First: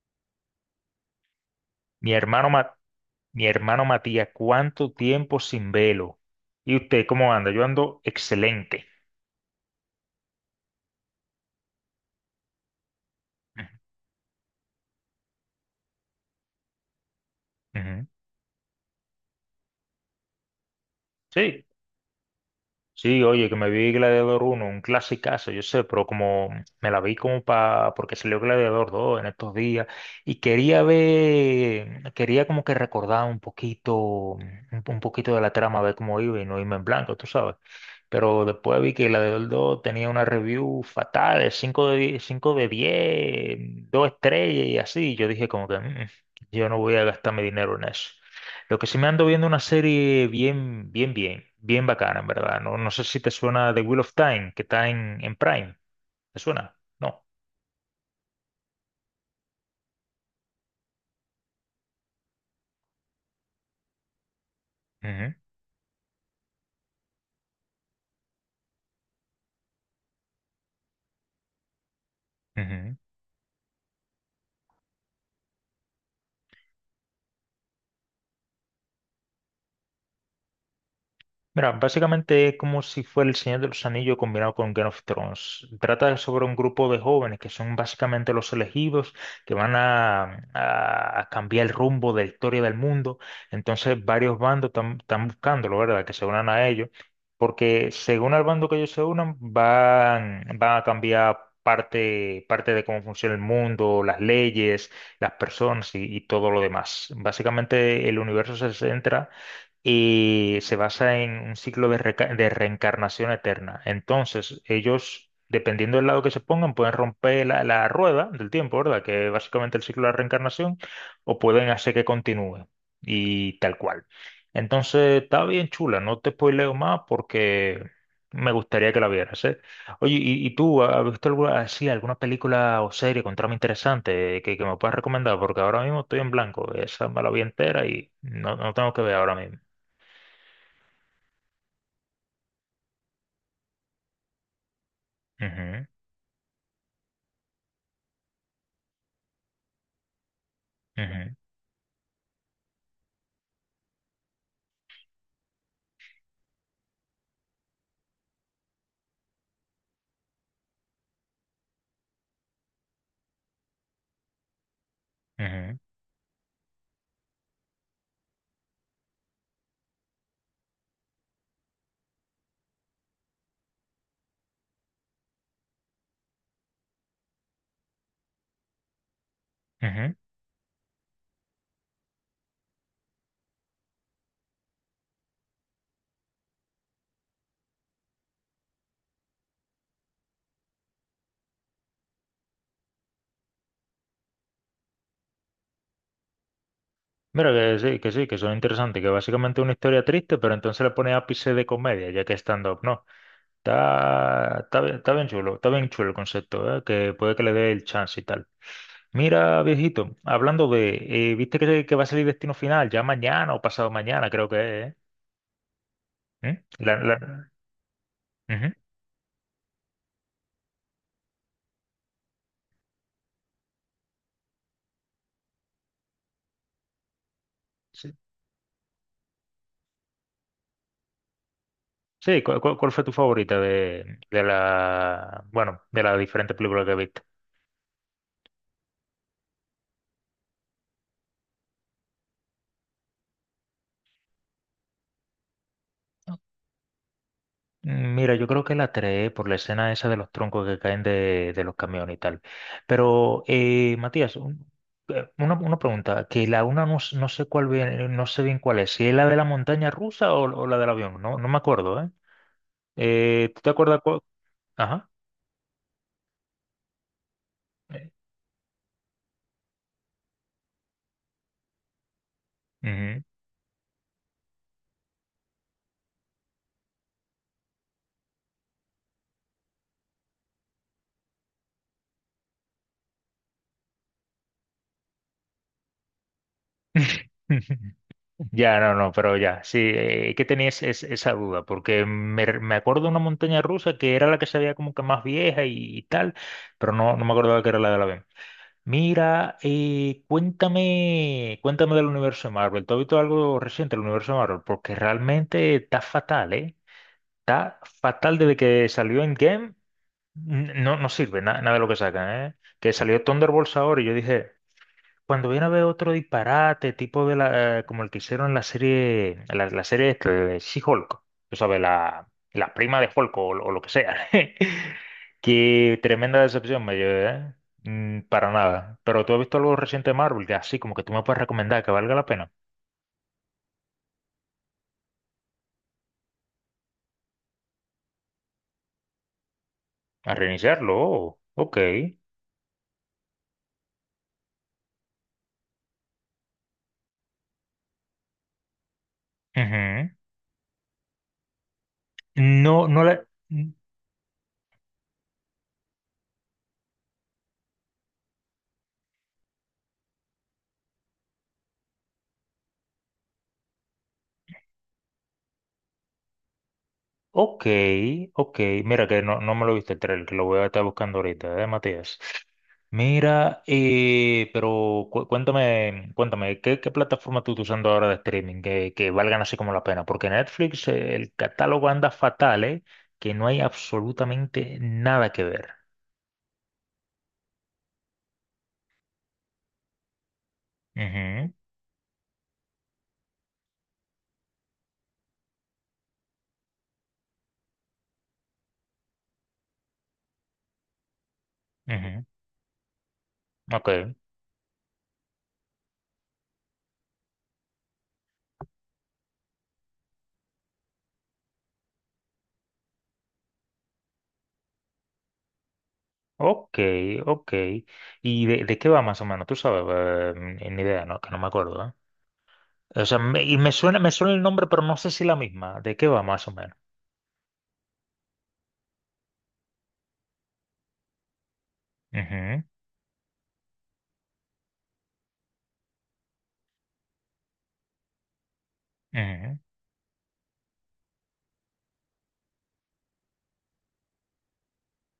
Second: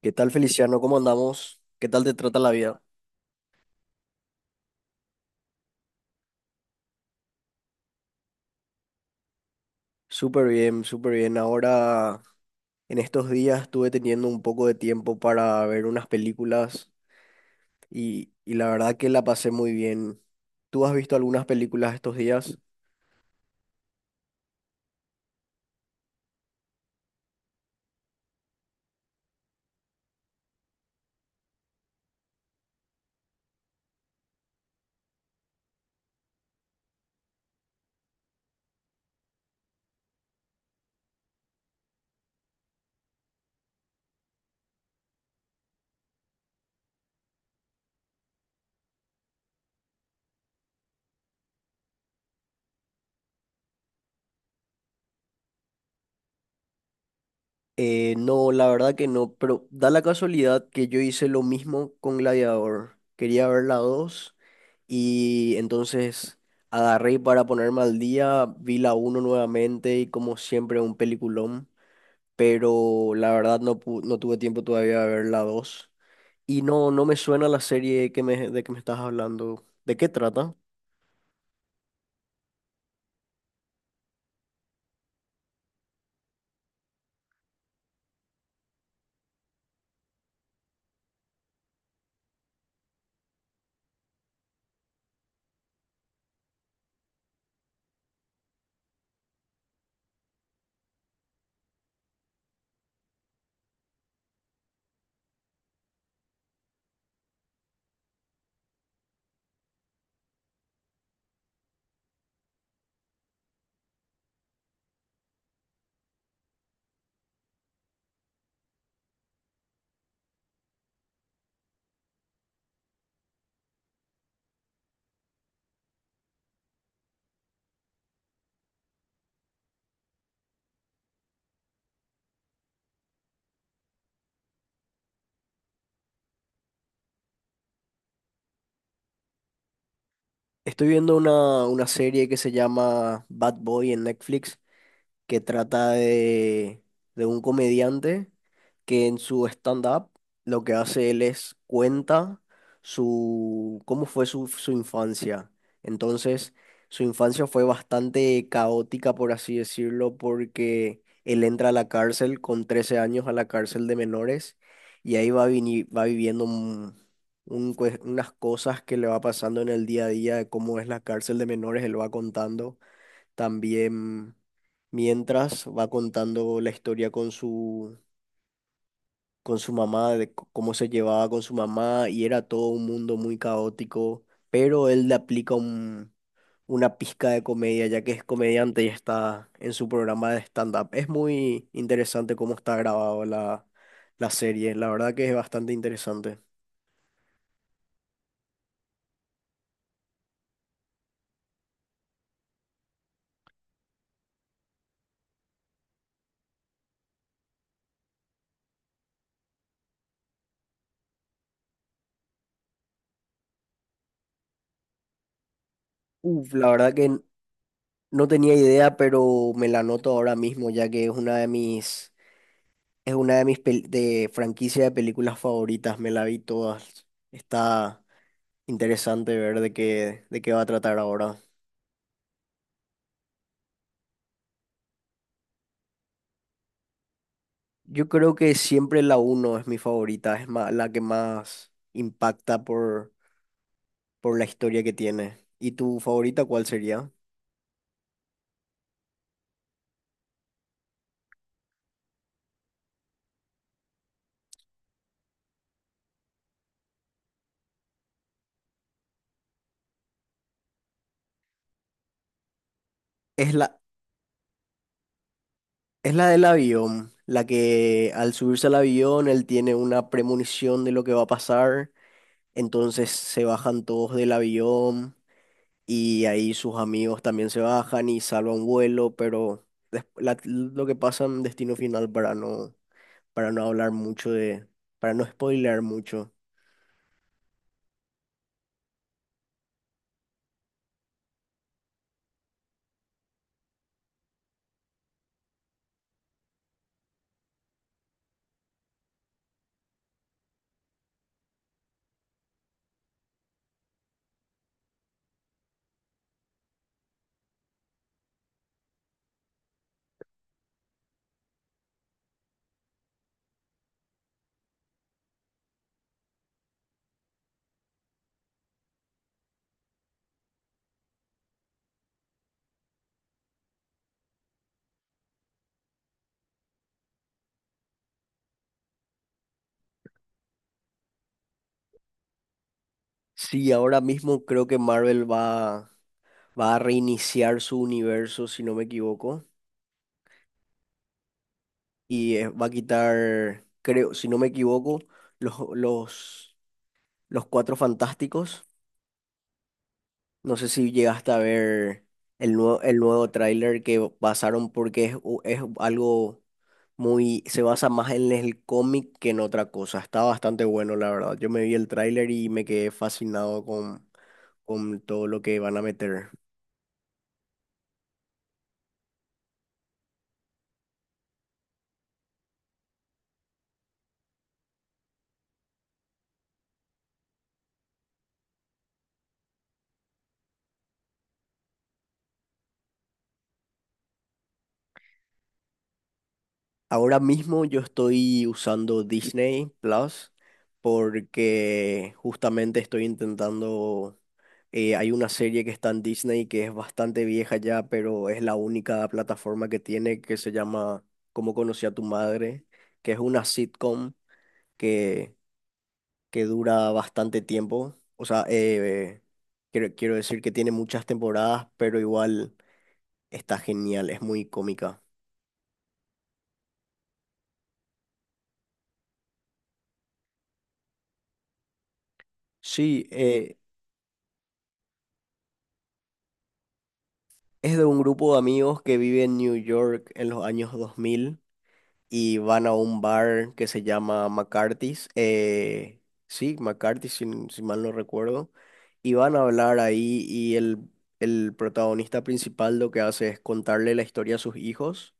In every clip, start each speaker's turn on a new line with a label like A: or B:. A: ¿Qué tal, Feliciano? ¿Cómo andamos? ¿Qué tal te
B: Mi
A: trata
B: hermano,
A: la
B: Ma-
A: vida?
B: mi hermano Matías, ¿cuánto tiempo sin velo? ¿Y usted cómo anda? Yo ando excelente.
A: Súper bien, súper bien. Ahora, en estos días
B: Ujú,
A: estuve teniendo un poco de tiempo para ver unas películas
B: ujú.
A: y la verdad que la pasé muy bien. ¿Tú has visto algunas
B: Sí,
A: películas estos días?
B: sí, oye, que me vi Gladiador uno, un clasicazo, yo sé, pero como me la vi como para, porque salió Gladiador dos en estos días, y quería como que recordar un poquito, un poquito de la trama, ver cómo iba y no irme en blanco, tú sabes. Pero después vi que Gladiador dos tenía una review fatal, de cinco de 10, 5 de 10, 2 estrellas y así. Yo dije como que "Mm, yo no voy a gastar mi dinero en eso." Lo que sí, me ando viendo una serie bien, bien, bien, bien bacana, en verdad. No, no sé si te suena The Wheel of Time, que está en Prime. ¿Te suena? No.
A: No, la verdad que no, pero da la casualidad que yo hice lo mismo con Gladiador. Quería ver la 2
B: Ujú,
A: y entonces agarré para ponerme al día, vi la uno nuevamente y como siempre un peliculón.
B: ujú.
A: Pero la verdad no, no tuve tiempo todavía de ver la dos. Y no, no me suena la serie de que me estás hablando. ¿De qué trata?
B: Mira, básicamente es como si fuera El Señor de los Anillos combinado con Game of Thrones. Trata sobre un grupo de jóvenes que son básicamente los elegidos, que van a cambiar el rumbo de la historia del mundo. Entonces, varios bandos están buscándolo, ¿verdad? Que se unan a ellos, porque según el bando que ellos se unan, van a cambiar parte de cómo funciona el mundo, las leyes, las personas y todo lo demás. Básicamente, el universo se centra y se basa en un ciclo de reencarnación eterna. Entonces, ellos, dependiendo del lado que se pongan, pueden romper la rueda del tiempo, ¿verdad? Que es básicamente el ciclo de la reencarnación, o pueden hacer que continúe, y tal cual. Entonces, está bien chula, no te spoileo más porque me gustaría que la vieras, ¿eh? Oye, y tú has visto alguna película o serie con trama interesante que me puedas recomendar? Porque ahora mismo estoy en blanco, esa me la vi entera y no tengo que ver ahora mismo.
A: Estoy viendo una serie que se llama Bad Boy en Netflix, que
B: Ujú,
A: trata de un comediante que en su stand-up lo que hace él
B: ujú,
A: es cuenta su, cómo fue su infancia. Entonces, su infancia fue bastante caótica, por así decirlo, porque él entra a la cárcel con 13 años, a la cárcel de menores, y ahí
B: ujú,
A: va viviendo unas cosas que le va pasando en el día a día de cómo es la cárcel de menores, él va contando también mientras va contando la historia con su mamá,
B: ujú.
A: cómo se llevaba con su mamá, y era todo un mundo muy caótico, pero él le aplica una pizca de comedia, ya que es comediante y está en su programa de stand-up. Es muy interesante cómo está grabado la serie, la verdad que es bastante interesante.
B: Mira que sí, que sí, que son interesantes, que básicamente es una historia triste, pero entonces le pone ápice de comedia, ya que es stand-up, ¿no? Está bien chulo, el concepto, ¿eh? Que puede que le dé el chance y tal. Mira, viejito, hablando de, ¿viste que va a salir Destino Final ya mañana o pasado mañana, creo que es?
A: Uf,
B: ¿Eh?
A: la
B: ¿Mm?
A: verdad que no tenía
B: Ujú,
A: idea, pero me la anoto ahora mismo, ya que es una de es una de mis de franquicia de películas favoritas, me la vi todas. Está
B: sí,
A: interesante ver de qué va a tratar ahora.
B: sí. ¿Cuál fue tu favorita de, bueno, de las diferentes películas que viste?
A: Yo creo que siempre la uno es mi favorita, es la que más impacta por la historia que tiene. ¿Y tu favorita cuál sería?
B: Mira, yo creo que la tres, por la escena esa de los troncos que caen de los camiones y tal. Pero, Matías, una pregunta, que la una no, no sé bien cuál es, si es la de la montaña rusa o la del avión. No me acuerdo, ¿eh?
A: Es
B: ¿Tú te
A: la,
B: acuerdas cuál? Ajá.
A: es la del avión, la
B: eh,
A: que al subirse al avión él tiene una premonición de lo que va a pasar, entonces
B: Ujú.
A: se bajan todos del avión y ahí sus amigos también se bajan y salvan vuelo, pero lo que pasa en Destino Final para no hablar mucho de, para no spoilear mucho.
B: Ya, no, no, pero ya, sí, que tenía esa duda, porque me acuerdo de una montaña rusa que era la que se veía como que más vieja, y tal, pero no me acordaba que era la del avión. Mira, cuéntame del universo de Marvel. ¿Tú has visto algo reciente del universo de Marvel? Porque realmente está fatal, ¿eh? Está fatal desde que salió Endgame. No, no sirve nada de lo que sacan, ¿eh? Que salió Thunderbolts ahora y yo dije, cuando viene a ver otro disparate, tipo como el que hicieron en la serie, la serie esta de She-Hulk, tú sabes, la prima de Hulk, o lo que sea. Qué tremenda decepción me llevé, ¿eh? Para nada. Pero, ¿tú has visto algo reciente de Marvel, que así como que tú me puedes recomendar, que valga la pena?
A: Sí, ahora mismo creo que va a reiniciar su universo, si no me equivoco,
B: A reiniciarlo, oh, OK.
A: y va a quitar, creo, si no me equivoco, los, los, los Cuatro Fantásticos.
B: Ujú.
A: No sé si llegaste a ver
B: No,
A: el
B: no la.
A: nuevo tráiler que pasaron porque es, es algo muy, se basa más en el cómic que en otra cosa. Está bastante bueno, la verdad. Yo me vi el tráiler y me quedé fascinado con todo lo que van a meter.
B: OK, OK. Mira que no me lo viste, el trailer, que lo voy a estar buscando ahorita, ¿eh, Matías? Mira, pero cuéntame, ¿qué plataforma tú estás usando ahora de streaming que valgan así como la pena? Porque Netflix, el catálogo anda fatal, ¿eh? Que no hay absolutamente nada que ver.
A: Ahora mismo yo estoy usando Disney Plus
B: Ujú,
A: porque justamente estoy intentando, hay una serie que está en Disney que es bastante vieja ya, pero es la única plataforma que tiene que se llama Cómo conocí a tu
B: ujú.
A: madre, que es una
B: OK,
A: sitcom que, que dura bastante tiempo. O sea, quiero decir que tiene muchas temporadas, pero igual está genial, es muy cómica.
B: OK, OK. ¿Y de qué va más o menos? Tú sabes, ni idea, ¿no? Que no me acuerdo. O
A: Sí,
B: sea, me suena el nombre, pero no sé si la misma. ¿De qué va más o menos?
A: es de un grupo de amigos que vive en New York en los años 2000 y
B: Ujú,
A: van a un bar que se llama McCarthy's. Sí, McCarthy's, si, si mal no recuerdo. Y van a
B: ujú.
A: hablar ahí el protagonista principal lo que hace es contarle la historia a sus hijos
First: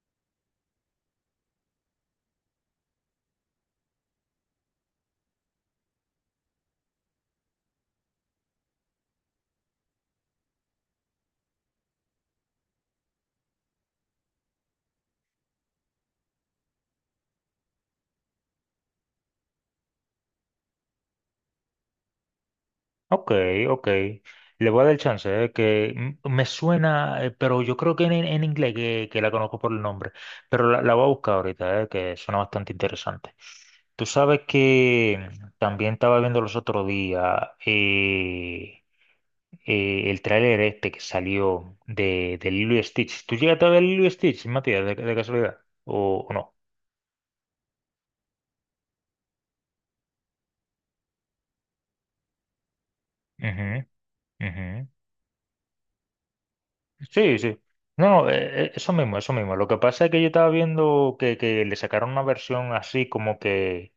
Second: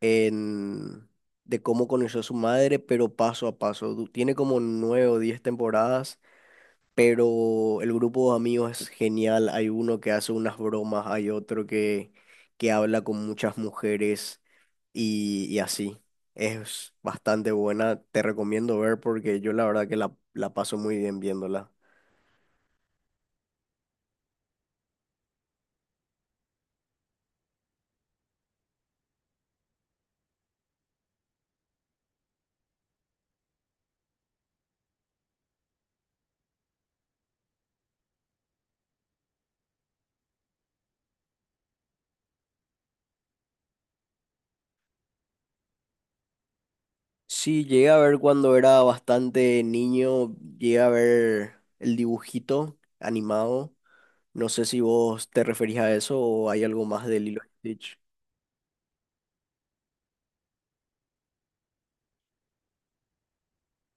A: en, de cómo conoció a su madre, pero paso a paso. Tiene como nueve o diez temporadas, pero el grupo de amigos es genial. Hay uno que hace unas bromas, hay otro que habla con muchas mujeres y así. Es bastante buena, te recomiendo ver porque yo la verdad que la paso muy bien viéndola.
B: OK, OK. Le voy a dar el chance, que me suena, pero yo creo que en inglés que la conozco, por el nombre. Pero la voy a buscar ahorita, que suena bastante interesante. Tú sabes que también estaba viendo los otros días, el tráiler este que salió de Lilo y Stitch. ¿Tú llegaste a ver Lilo y Stitch, Matías, de casualidad? ¿O no?
A: Sí, llegué a ver cuando era bastante niño, llegué a ver el dibujito animado.
B: Ujú,
A: No sé si
B: ujú.
A: vos te referís a eso o hay algo más de
B: Sí,
A: Lilo
B: sí.
A: y Stitch.
B: No, eso mismo, eso mismo. Lo que pasa es que yo estaba viendo que, le sacaron una versión así como que...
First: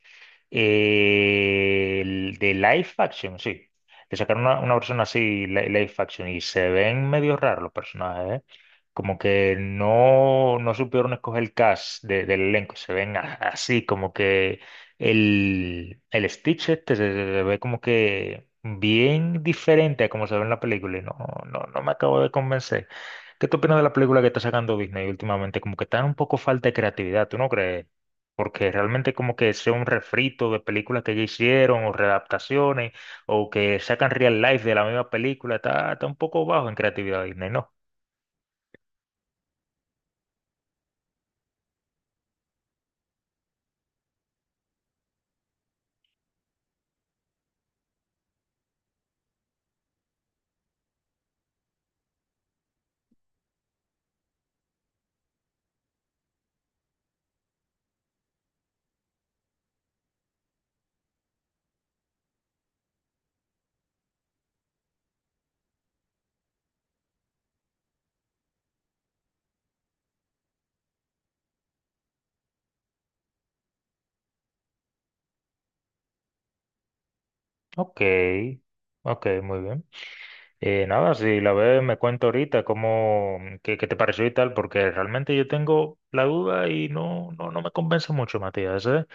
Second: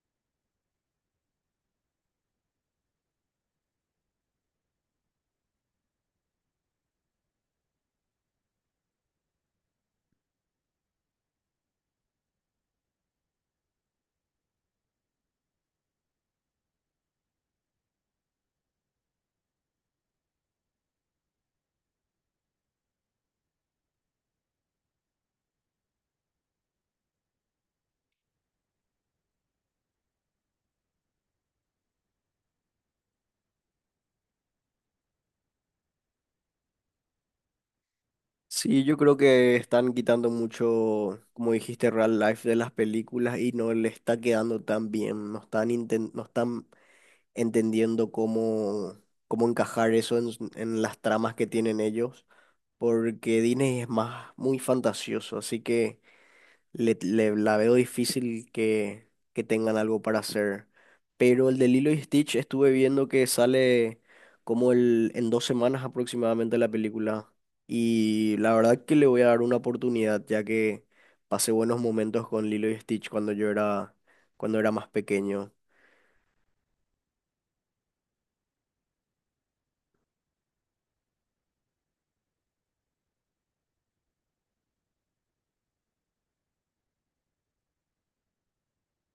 B: El de live action, sí. Le sacaron una versión así, live action, y se ven medio raros los personajes, ¿eh? Como que no supieron escoger el cast, del elenco. Se ven así, como que el Stitch este se ve como que bien diferente a como se ve en la película, y no me acabo de convencer. ¿Qué tú opinas de la película que está sacando Disney últimamente? Como que está un poco falta de creatividad, ¿tú no crees? Porque realmente como que sea un refrito de películas que ya hicieron, o readaptaciones, o que sacan real life de la misma película. Está un poco bajo en creatividad Disney, ¿no?
A: Sí, yo creo que están quitando mucho, como dijiste, real life de las películas y no le está quedando tan bien. No están, no están entendiendo cómo encajar eso en, en las tramas que tienen ellos, porque Disney es más muy fantasioso, así que la veo difícil que tengan algo para hacer. Pero el de Lilo y Stitch estuve viendo que sale en dos semanas aproximadamente la película. Y la verdad que le voy a dar una oportunidad, ya que pasé buenos momentos con Lilo y Stitch cuando cuando era más pequeño.
B: OK, OK, muy bien. Nada, si la ves me cuento ahorita qué te pareció y tal, porque realmente yo tengo la duda y no me convence mucho, Matías, ¿eh?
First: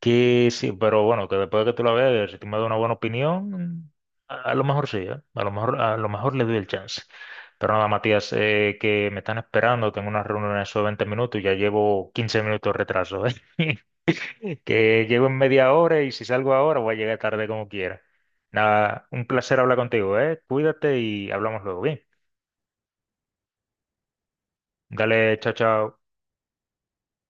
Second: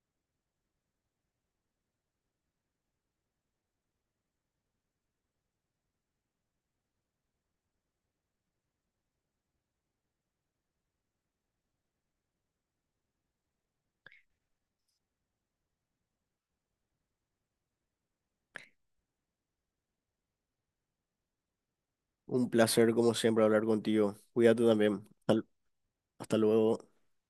B: Que sí, pero bueno, que después de que tú la veas, si tú me das una buena opinión, a lo mejor sí, ¿eh? A lo mejor le doy el chance. Pero nada, Matías, que me están esperando, tengo una reunión en esos 20 minutos y ya llevo 15 minutos de retraso, ¿eh? Que llego en media hora, y si salgo ahora voy a llegar tarde como quiera. Nada, un placer hablar contigo, ¿eh? Cuídate y hablamos luego, bien.
A: Un placer, como siempre, hablar contigo. Cuídate también.
B: Dale, chao, chao.
A: Hasta luego.